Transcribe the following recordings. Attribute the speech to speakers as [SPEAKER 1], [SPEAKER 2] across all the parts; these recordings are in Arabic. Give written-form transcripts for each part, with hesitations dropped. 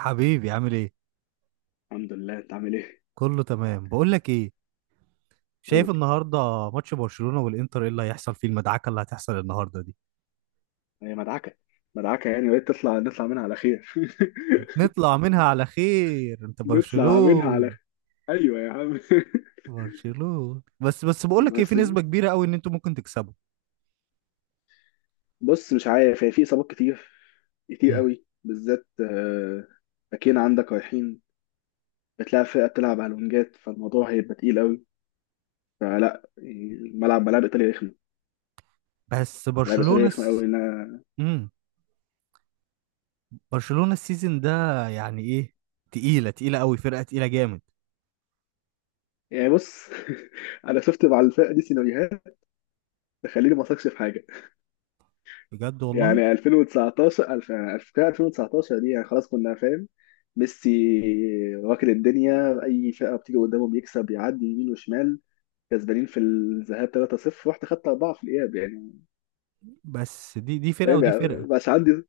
[SPEAKER 1] حبيبي عامل ايه؟
[SPEAKER 2] الحمد لله، انت عامل ايه؟
[SPEAKER 1] كله تمام. بقول لك ايه، شايف
[SPEAKER 2] قول.
[SPEAKER 1] النهارده ماتش برشلونة والانتر، ايه اللي هيحصل فيه؟ المدعكة اللي هتحصل النهارده دي.
[SPEAKER 2] هي مدعكه، يعني بقيت نطلع منها على خير
[SPEAKER 1] هنطلع منها على خير، انت
[SPEAKER 2] نطلع منها على
[SPEAKER 1] برشلونة.
[SPEAKER 2] خير. ايوه يا عم.
[SPEAKER 1] برشلونة، بس بقول لك ايه، في
[SPEAKER 2] بس.
[SPEAKER 1] نسبة كبيرة قوي ان انتوا ممكن تكسبوا.
[SPEAKER 2] بص، مش عارف، هي في اصابات كتير كتير
[SPEAKER 1] مم.
[SPEAKER 2] قوي بالذات، آه، باكين عندك رايحين. بتلاقي فرقه بتلعب على الونجات فالموضوع هيبقى تقيل قوي. فلا يعني الملعب، ملاعب ايطاليا رخمه،
[SPEAKER 1] بس
[SPEAKER 2] ملاعب
[SPEAKER 1] برشلونة
[SPEAKER 2] ايطاليا رخمه
[SPEAKER 1] الس...
[SPEAKER 2] قوي انا.
[SPEAKER 1] مم. برشلونة السيزون ده يعني ايه، تقيلة تقيلة قوي، فرقة تقيلة جامد.
[SPEAKER 2] يعني بص، انا شفت مع الفرقه دي سيناريوهات تخليني ما اثقش في حاجه.
[SPEAKER 1] بجد والله.
[SPEAKER 2] يعني 2019 2019 دي يعني خلاص، كنا فاهم ميسي واكل الدنيا، اي فئه بتيجي قدامه بيكسب، يعدي يمين وشمال. كسبانين في الذهاب 3-0، رحت خدت 4 في الاياب يعني.
[SPEAKER 1] بس دي دي فرقة
[SPEAKER 2] فاهم
[SPEAKER 1] ودي
[SPEAKER 2] يعني،
[SPEAKER 1] فرقة.
[SPEAKER 2] مش عندي،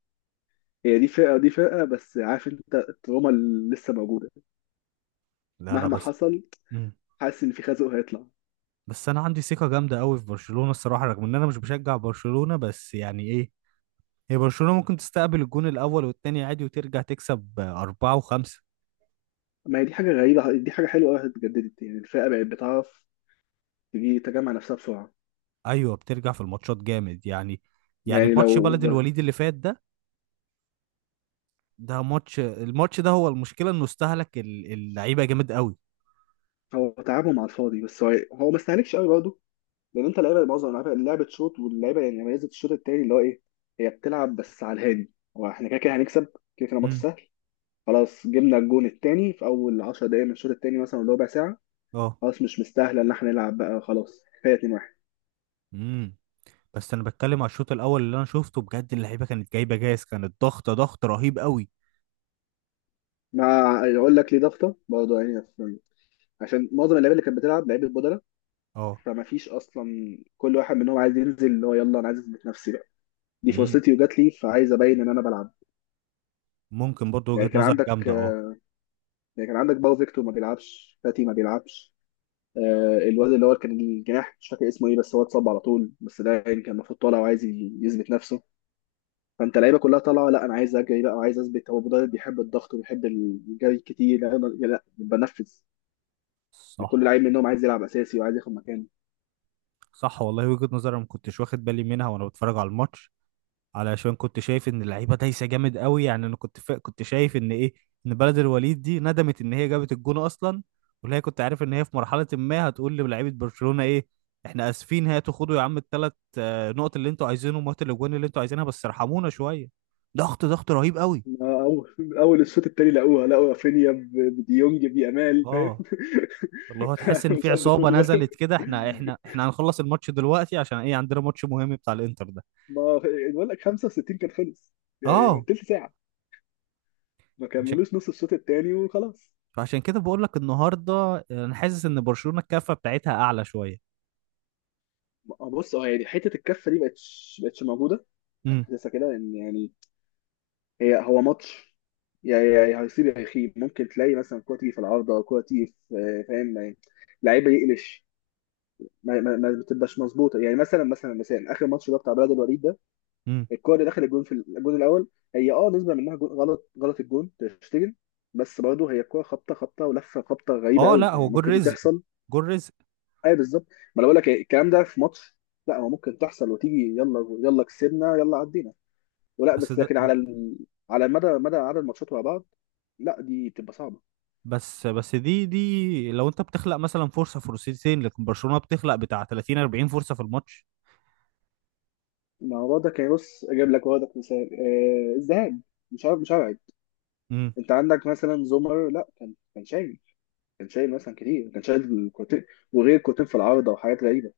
[SPEAKER 2] هي دي فئه ودي فئه، بس عارف انت التروما اللي لسه موجوده
[SPEAKER 1] لا، لا،
[SPEAKER 2] مهما
[SPEAKER 1] بس.
[SPEAKER 2] حصل.
[SPEAKER 1] مم.
[SPEAKER 2] حاسس ان في خازوق هيطلع.
[SPEAKER 1] بس انا عندي ثقه جامده قوي في برشلونه الصراحه، رغم ان انا مش بشجع برشلونه، بس يعني ايه، هي برشلونه ممكن تستقبل الجون الاول والتاني عادي وترجع تكسب اربعه وخمسه.
[SPEAKER 2] ما هي دي حاجه غريبه، دي حاجه حلوه قوي، اتجددت، يعني الفئه بقت بتعرف تجي تجمع نفسها بسرعه.
[SPEAKER 1] ايوه، بترجع في الماتشات جامد يعني. يعني
[SPEAKER 2] يعني
[SPEAKER 1] ماتش
[SPEAKER 2] لو،
[SPEAKER 1] بلد الوليد اللي فات ده، ده ماتش، الماتش ده هو المشكله انه استهلك اللعيبه جامد قوي.
[SPEAKER 2] هو تعبهم على الفاضي بس هو ما استهلكش قوي برضه. لان انت لعيبه، معظم اللعيبه لعبه شوط، واللعيبه يعني ميزه الشوط التاني اللي هو ايه، هي بتلعب بس على الهادي. هو احنا كده كده هنكسب، كده كده ماتش
[SPEAKER 1] امم.
[SPEAKER 2] سهل. خلاص جبنا الجون التاني في اول 10 دقايق من الشوط التاني مثلا، ولا ربع ساعه،
[SPEAKER 1] اه.
[SPEAKER 2] خلاص مش مستاهله ان احنا نلعب بقى، خلاص كفايه 2-1.
[SPEAKER 1] امم. بس انا بتكلم على الشوط الاول اللي انا شفته بجد، اللعيبه كانت جايبه جاز، كانت ضغط رهيب قوي.
[SPEAKER 2] مع يقول لك ليه ضغطه برضه يعني عشان معظم اللعيبه اللي كانت بتلعب لعيبه بدله.
[SPEAKER 1] اه.
[SPEAKER 2] فما فيش اصلا، كل واحد منهم عايز ينزل، اللي هو يلا انا عايز اثبت نفسي بقى، دي
[SPEAKER 1] امم.
[SPEAKER 2] فرصتي وجات لي، فعايز ابين ان انا بلعب.
[SPEAKER 1] ممكن برضو
[SPEAKER 2] يعني
[SPEAKER 1] وجهه
[SPEAKER 2] كان
[SPEAKER 1] نظر
[SPEAKER 2] عندك،
[SPEAKER 1] جامده، اه.
[SPEAKER 2] يعني كان عندك باو، فيكتور ما بيلعبش، فاتي ما بيلعبش، آه، الواد اللي هو كان الجناح مش فاكر اسمه ايه، بس هو اتصاب على طول، بس ده يعني كان المفروض طالع وعايز يثبت نفسه. فانت اللعيبه كلها طالعه، لا انا عايز اجري بقى وعايز اثبت، هو مدرب بيحب الضغط وبيحب الجري كتير، لا لا لا، بنفذ. يعني كل
[SPEAKER 1] صح.
[SPEAKER 2] لعيب منهم عايز يلعب اساسي وعايز ياخد مكانه.
[SPEAKER 1] صح والله، وجهة نظر انا ما كنتش واخد بالي منها وانا بتفرج على الماتش، علشان كنت شايف ان اللعيبه دايسه جامد قوي يعني. انا كنت كنت شايف ان ايه، ان بلد الوليد دي ندمت ان هي جابت الجون اصلا، واللي هي كنت عارف ان هي في مرحله ما هتقول للاعيبه برشلونه ايه، احنا اسفين، هاتوا خدوا يا عم الثلاث نقط اللي انتوا عايزينهم وهاتوا الاجوان اللي انتوا عايزينها، بس ارحمونا شويه. ضغط ضغط رهيب قوي.
[SPEAKER 2] ما اول الشوط التاني لقوها، لقوا رافينيا بديونج بيامال، فاهم،
[SPEAKER 1] اه. اللي هو تحس ان
[SPEAKER 2] مش
[SPEAKER 1] في
[SPEAKER 2] قد
[SPEAKER 1] عصابه
[SPEAKER 2] كل ده.
[SPEAKER 1] نزلت كده، احنا هنخلص الماتش دلوقتي، عشان ايه؟ عندنا ماتش مهم بتاع الانتر ده.
[SPEAKER 2] ما بقول لك 65 كان خلص، يعني
[SPEAKER 1] اه.
[SPEAKER 2] تلت ساعه، ما
[SPEAKER 1] عشان،
[SPEAKER 2] كملوش نص الشوط التاني وخلاص.
[SPEAKER 1] فعشان كده بقول لك النهارده انا حاسس ان برشلونة الكفة بتاعتها اعلى شوية.
[SPEAKER 2] آه، بص اه، يعني حته الكفه دي بقتش موجوده.
[SPEAKER 1] امم.
[SPEAKER 2] حاسسها كده ان يعني، هي هو ماتش، يا هيصيب يا يخيب، ممكن تلاقي مثلا كوره تيجي في العارضه، كوره تيجي في، آه، فاهم يعني، لعيبه يقلش، ما بتبقاش مظبوطه، يعني مثلا اخر ماتش ده بتاع بلد الوليد ده،
[SPEAKER 1] امم.
[SPEAKER 2] الكوره اللي دخل الجون في الجون الاول، هي اه نسبه منها جون، غلط غلط الجون، تشتجن، بس برضه هي الكوره خبطه خبطه ولفه خبطه غريبه
[SPEAKER 1] اه. لا،
[SPEAKER 2] قوي،
[SPEAKER 1] هو
[SPEAKER 2] يعني
[SPEAKER 1] جول
[SPEAKER 2] ممكن دي
[SPEAKER 1] رزق،
[SPEAKER 2] تحصل.
[SPEAKER 1] جول رزق.
[SPEAKER 2] اي بالظبط. ما انا بقول لك، إيه، الكلام ده في ماتش، لا هو ممكن تحصل وتيجي يلا يلا كسبنا يلا عدينا، ولا
[SPEAKER 1] بس
[SPEAKER 2] بس
[SPEAKER 1] ده
[SPEAKER 2] لكن على على مدى عدد الماتشات ورا بعض، لا دي بتبقى صعبه.
[SPEAKER 1] بس دي لو انت بتخلق مثلا فرصة فرصتين، لكن برشلونة بتخلق بتاع 30 40 فرصة في الماتش.
[SPEAKER 2] ما هو ده كان بص اجيب لك وردك مثال، آه، الذهاب، مش عارف مش هبعد،
[SPEAKER 1] امم.
[SPEAKER 2] انت عندك مثلا زومر، لا كان شايل، كان شايل مثلا كتير، كان شايل كورتين، وغير كورتين في العارضه وحاجات غريبه،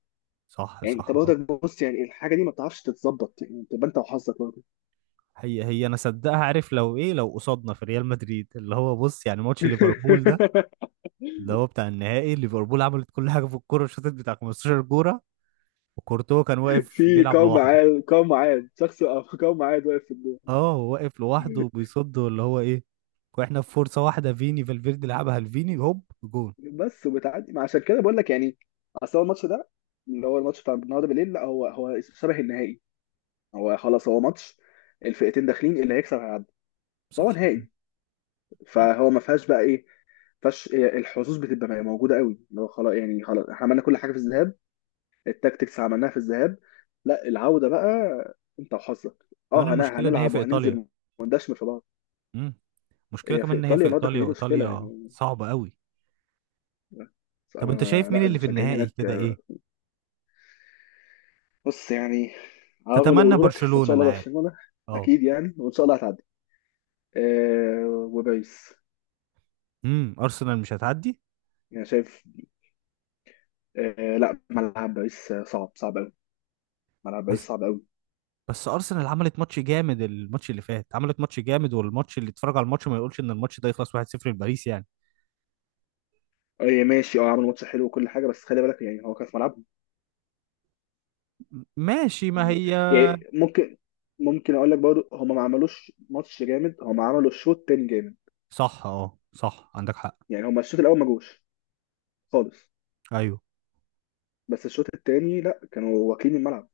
[SPEAKER 1] صح.
[SPEAKER 2] يعني انت
[SPEAKER 1] صح. اه.
[SPEAKER 2] برضك، بص يعني الحاجه دي ما بتعرفش تتظبط، يعني تبقى انت وحظك برضه.
[SPEAKER 1] هي انا صدقها، عارف لو ايه، لو قصادنا في ريال مدريد، اللي هو بص يعني ماتش ليفربول ده، اللي هو بتاع النهائي، ليفربول عملت كل حاجة في الكورة، شاطت بتاع 15 كورة، وكورتوا كان واقف
[SPEAKER 2] في
[SPEAKER 1] بيلعب
[SPEAKER 2] قوم
[SPEAKER 1] لوحده.
[SPEAKER 2] عاد، شخص قوم عاد واقف في الجول.
[SPEAKER 1] اه، هو واقف لوحده وبيصد اللي هو ايه، واحنا في فرصه واحده، فيني فالفيردي لعبها لفيني هوب جون.
[SPEAKER 2] بس وبتعدي، ما عشان كده بقول لك يعني، اصل هو الماتش ده، اللي هو الماتش بتاع النهارده بالليل، لا هو شبه النهائي، هو خلاص، هو ماتش الفئتين داخلين اللي هيكسب هيعدي، فهو
[SPEAKER 1] صح.
[SPEAKER 2] نهائي، فهو ما فيهاش بقى ايه، فش، الحظوظ بتبقى موجوده قوي، اللي هو خلاص يعني، خلاص احنا عملنا كل حاجه في الذهاب، التاكتكس عملناها في الذهاب، لا العوده بقى انت وحظك.
[SPEAKER 1] كمان
[SPEAKER 2] اه
[SPEAKER 1] المشكله ان هي
[SPEAKER 2] هنلعب
[SPEAKER 1] في ايطاليا.
[SPEAKER 2] وهننزل وندشمل في بعض.
[SPEAKER 1] امم. المشكله
[SPEAKER 2] هي في
[SPEAKER 1] كمان ان هي
[SPEAKER 2] ايطاليا
[SPEAKER 1] في
[SPEAKER 2] النهارده
[SPEAKER 1] ايطاليا،
[SPEAKER 2] كان دي مشكله
[SPEAKER 1] وايطاليا
[SPEAKER 2] يعني.
[SPEAKER 1] صعبه قوي.
[SPEAKER 2] بس
[SPEAKER 1] طب انت شايف مين
[SPEAKER 2] لا
[SPEAKER 1] اللي في
[SPEAKER 2] المشجعين
[SPEAKER 1] النهائي
[SPEAKER 2] هناك
[SPEAKER 1] كده،
[SPEAKER 2] آه،
[SPEAKER 1] ايه؟
[SPEAKER 2] بص يعني هقول، لو
[SPEAKER 1] تتمنى
[SPEAKER 2] اقوله لك، بس ان
[SPEAKER 1] برشلونه
[SPEAKER 2] شاء
[SPEAKER 1] انا
[SPEAKER 2] الله
[SPEAKER 1] عارف.
[SPEAKER 2] برشلونه،
[SPEAKER 1] اه.
[SPEAKER 2] اكيد يعني، وان شاء الله هتعدي. أه، وباريس
[SPEAKER 1] امم. ارسنال مش هتعدي.
[SPEAKER 2] يعني شايف، أه لا، ملعب باريس آه، صعب صعب قوي، ملعب باريس
[SPEAKER 1] بس،
[SPEAKER 2] صعب قوي.
[SPEAKER 1] بس ارسنال عملت ماتش جامد، الماتش اللي فات عملت ماتش جامد، والماتش اللي اتفرج على الماتش ما يقولش ان الماتش ده يخلص 1-0 لباريس يعني.
[SPEAKER 2] أه ماشي اه، عملوا ماتش حلو وكل حاجه، بس خلي بالك يعني هو كان في ملعبهم،
[SPEAKER 1] ماشي، ما
[SPEAKER 2] يعني,
[SPEAKER 1] هي.
[SPEAKER 2] يعني ممكن، ممكن اقول لك برضه هم ما عملوش ماتش جامد، هم عملوا شوط تاني جامد،
[SPEAKER 1] صح، اه صح عندك حق.
[SPEAKER 2] يعني هم الشوط الاول ما جوش خالص،
[SPEAKER 1] ايوه.
[SPEAKER 2] بس الشوط التاني لا كانوا واكلين الملعب.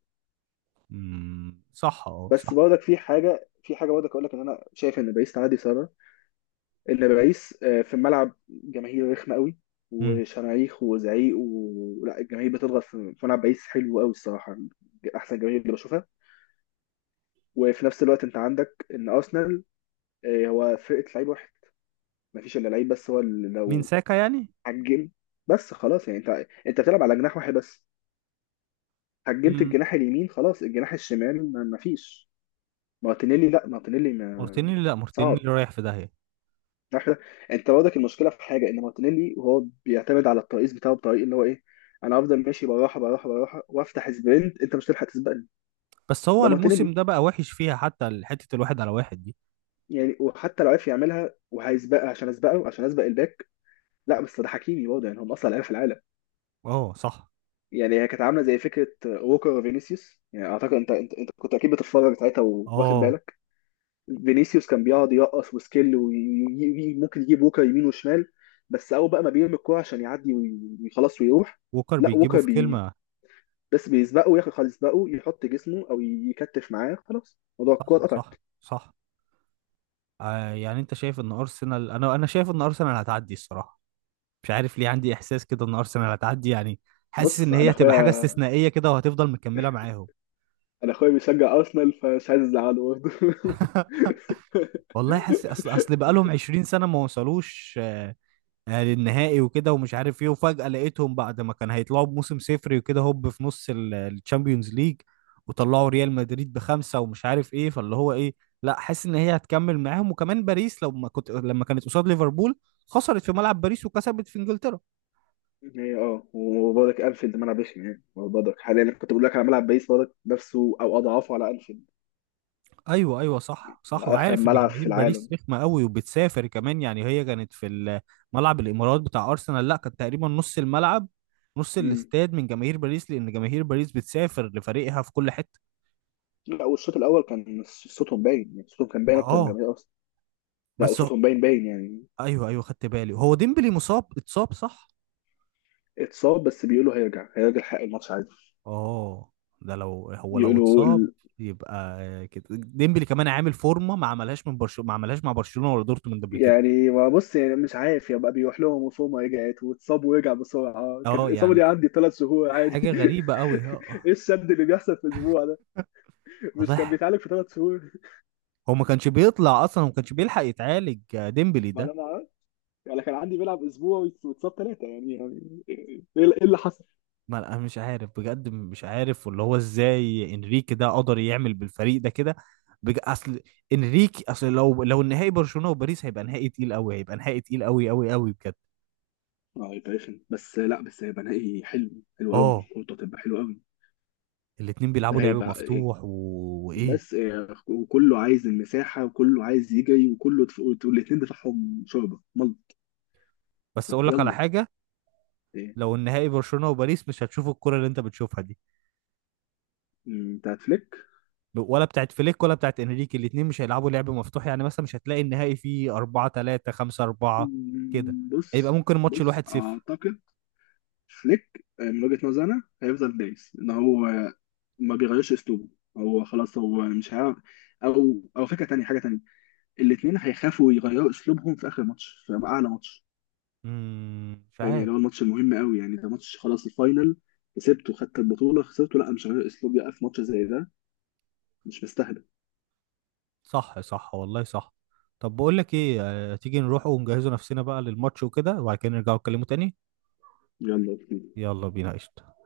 [SPEAKER 1] امم. صح، اه
[SPEAKER 2] بس
[SPEAKER 1] صح.
[SPEAKER 2] برضك في حاجه، في حاجه برضك اقول لك ان انا شايف ان باريس تعدي. سبب ان باريس آه، في الملعب جماهير رخمه قوي،
[SPEAKER 1] امم.
[SPEAKER 2] وشماريخ وزعيق لا، الجماهير بتضغط، في ملعب باريس حلو قوي الصراحه، احسن جماهير اللي بشوفها. وفي نفس الوقت انت عندك ان ارسنال آه، هو فرقه لعيب واحد، ما فيش الا لعيب بس هو اللي
[SPEAKER 1] مين،
[SPEAKER 2] لو
[SPEAKER 1] ساكا يعني؟
[SPEAKER 2] هجم، بس خلاص يعني انت بتلعب على جناح واحد بس، هجمت
[SPEAKER 1] امم.
[SPEAKER 2] الجناح اليمين خلاص، الجناح الشمال ما فيش. مارتينيلي، لا مارتينيلي ما...
[SPEAKER 1] مارتينيلي لا
[SPEAKER 2] صعب،
[SPEAKER 1] مارتينيلي رايح في داهية.
[SPEAKER 2] عارف ده؟ انت برضك المشكله في حاجه ان مارتينيلي، وهو بيعتمد على الترقيص بتاعه بطريق اللي هو ايه، انا افضل ماشي بالراحه بالراحه بالراحه وافتح سبرنت، انت مش هتلحق تسبقني،
[SPEAKER 1] بس هو
[SPEAKER 2] ده
[SPEAKER 1] الموسم
[SPEAKER 2] مارتينيلي.
[SPEAKER 1] ده بقى وحش فيها، حتى حتة الواحد على واحد دي.
[SPEAKER 2] يعني وحتى لو عرف يعملها وهيسبقها، عشان اسبقه، عشان اسبق الباك، لا بس ده حكيمي برضه، يعني هم اصلا لعيبه في العالم.
[SPEAKER 1] اه صح،
[SPEAKER 2] يعني هي كانت عامله زي فكره ووكر وفينيسيوس، يعني اعتقد انت كنت اكيد بتتفرج ساعتها، واخد
[SPEAKER 1] اه.
[SPEAKER 2] بالك. فينيسيوس كان بيقعد يرقص وسكيل، وممكن يجيب ووكر يمين وشمال، بس اول بقى ما بيرمي الكوره عشان يعدي وخلاص ويروح.
[SPEAKER 1] ووكر
[SPEAKER 2] لا
[SPEAKER 1] بيجيبه
[SPEAKER 2] ووكر
[SPEAKER 1] في كلمة.
[SPEAKER 2] بس بيسبقه ياخد خالص، يسبقه يحط جسمه او يكتف معاه، خلاص موضوع الكوره
[SPEAKER 1] صح
[SPEAKER 2] اتقطعت.
[SPEAKER 1] صح. صح. يعني انت شايف ان ارسنال، انا شايف ان ارسنال هتعدي الصراحة، مش عارف ليه عندي احساس كده ان ارسنال هتعدي يعني. حاسس
[SPEAKER 2] بص
[SPEAKER 1] ان هي
[SPEAKER 2] انا
[SPEAKER 1] هتبقى حاجة
[SPEAKER 2] اخويا،
[SPEAKER 1] استثنائية كده، وهتفضل مكملة معاهم.
[SPEAKER 2] انا اخويا بيشجع ارسنال، فمش عايز ازعله برضه
[SPEAKER 1] والله حاسس، اصل بقالهم 20 سنة ما وصلوش للنهائي وكده ومش عارف ايه، وفجأة لقيتهم بعد ما كان هيطلعوا بموسم صفري وكده، هوب في نص الشامبيونز ليج، وطلعوا ريال مدريد بخمسة ومش عارف ايه، فاللي هو ايه، لا، حاسس ان هي هتكمل معاهم. وكمان باريس لما كانت قصاد ليفربول، خسرت في ملعب باريس وكسبت في انجلترا.
[SPEAKER 2] هي اه، وبرضك انفيلد ملعب رخم، يعني برضك حاليا كنت بقول لك على ملعب بيس، برضك نفسه او اضعافه على انفيلد،
[SPEAKER 1] ايوه ايوه، صح صح،
[SPEAKER 2] واخم
[SPEAKER 1] وعارف ان
[SPEAKER 2] ملعب في
[SPEAKER 1] جماهير باريس
[SPEAKER 2] العالم.
[SPEAKER 1] رخمه قوي وبتسافر كمان، يعني هي كانت في ملعب الامارات بتاع ارسنال، لا كانت تقريبا نص الملعب، نص
[SPEAKER 2] مم.
[SPEAKER 1] الاستاد من جماهير باريس، لان جماهير باريس بتسافر لفريقها في كل حته.
[SPEAKER 2] لا والشوط الاول كان صوتهم باين، يعني صوتهم كان
[SPEAKER 1] ما
[SPEAKER 2] باين اكتر من
[SPEAKER 1] اه.
[SPEAKER 2] جماهير ارسنال، لا
[SPEAKER 1] بس هو...
[SPEAKER 2] وصوتهم باين باين يعني.
[SPEAKER 1] ايوه ايوه، خدت بالي، هو ديمبلي مصاب، اتصاب صح.
[SPEAKER 2] اتصاب، بس بيقولوا هيرجع هيرجع حق الماتش عادي،
[SPEAKER 1] اه، ده لو هو لو
[SPEAKER 2] بيقولوا.
[SPEAKER 1] اتصاب يبقى كده ديمبلي كمان عامل فورمه، ما عملهاش من برشلونه، ما عملهاش مع برشلونه ولا دورتموند قبل كده.
[SPEAKER 2] يعني ما بص يعني مش عارف، يبقى بيروح لهم وفوما رجعت واتصاب ورجع بسرعه، كان
[SPEAKER 1] اه،
[SPEAKER 2] الاصابه
[SPEAKER 1] يعني
[SPEAKER 2] دي عندي ثلاث شهور
[SPEAKER 1] حاجه
[SPEAKER 2] عادي
[SPEAKER 1] غريبه قوي.
[SPEAKER 2] ايه الشد اللي بيحصل في اسبوع ده؟ مش كان
[SPEAKER 1] واضح
[SPEAKER 2] بيتعالج في ثلاث شهور؟
[SPEAKER 1] هو ما كانش بيطلع اصلا وما كانش بيلحق يتعالج ديمبلي
[SPEAKER 2] ما
[SPEAKER 1] ده.
[SPEAKER 2] انا ما أعرف. يعني كان عندي بيلعب اسبوع واتصاب ثلاثه، يعني يعني ايه، إيه اللي حصل؟
[SPEAKER 1] ما انا مش عارف بجد، مش عارف، واللي هو ازاي انريكي ده قدر يعمل بالفريق ده كده. اصل انريكي، اصل لو النهائي برشلونه وباريس هيبقى نهائي تقيل قوي، هيبقى نهائي تقيل قوي قوي قوي بجد.
[SPEAKER 2] اه هيبقى رخم، بس لا بس هيبقى نهائي حلو، حلو قوي،
[SPEAKER 1] اه.
[SPEAKER 2] كورته هتبقى حلو قوي.
[SPEAKER 1] الاتنين بيلعبوا
[SPEAKER 2] ده
[SPEAKER 1] لعب
[SPEAKER 2] هيبقى إيه،
[SPEAKER 1] مفتوح وايه.
[SPEAKER 2] بس إيه، وكله عايز المساحه وكله عايز يجري وكله، والاثنين دفاعهم شوربه ملط.
[SPEAKER 1] بس اقول لك على
[SPEAKER 2] يلا،
[SPEAKER 1] حاجه،
[SPEAKER 2] إيه،
[SPEAKER 1] لو النهائي برشلونه وباريس مش هتشوف الكره اللي انت بتشوفها دي،
[SPEAKER 2] انت هتفلك.
[SPEAKER 1] ولا بتاعت فليك ولا بتاعت انريكي، الاتنين مش هيلعبوا لعب مفتوح، يعني مثلا مش هتلاقي النهائي فيه 4-3 5-4 كده،
[SPEAKER 2] مم،
[SPEAKER 1] هيبقى
[SPEAKER 2] بص،
[SPEAKER 1] ممكن ماتش
[SPEAKER 2] بص
[SPEAKER 1] الواحد صفر.
[SPEAKER 2] اعتقد فليك آه، من وجهة نظري انا هيفضل دايس ان هو آه، ما بيغيرش اسلوبه، هو خلاص هو مش هيعرف او فكره تانية، حاجه تانية، الاثنين هيخافوا يغيروا اسلوبهم في اخر ماتش، في اعلى ماتش،
[SPEAKER 1] امم. مش
[SPEAKER 2] فاهم
[SPEAKER 1] عارف.
[SPEAKER 2] يعني، هو الماتش المهم قوي، يعني ده ماتش خلاص الفاينل، كسبته خدت البطوله، خسرته لا، مش هغير اسلوبي بقى في ماتش زي ده، مش مستاهله.
[SPEAKER 1] صح صح والله، صح. طب بقول لك ايه، تيجي نروح ونجهزوا نفسنا بقى للماتش وكده وبعد كده نرجعوا نتكلموا تاني.
[SPEAKER 2] يلا
[SPEAKER 1] يلا بينا، قشطة.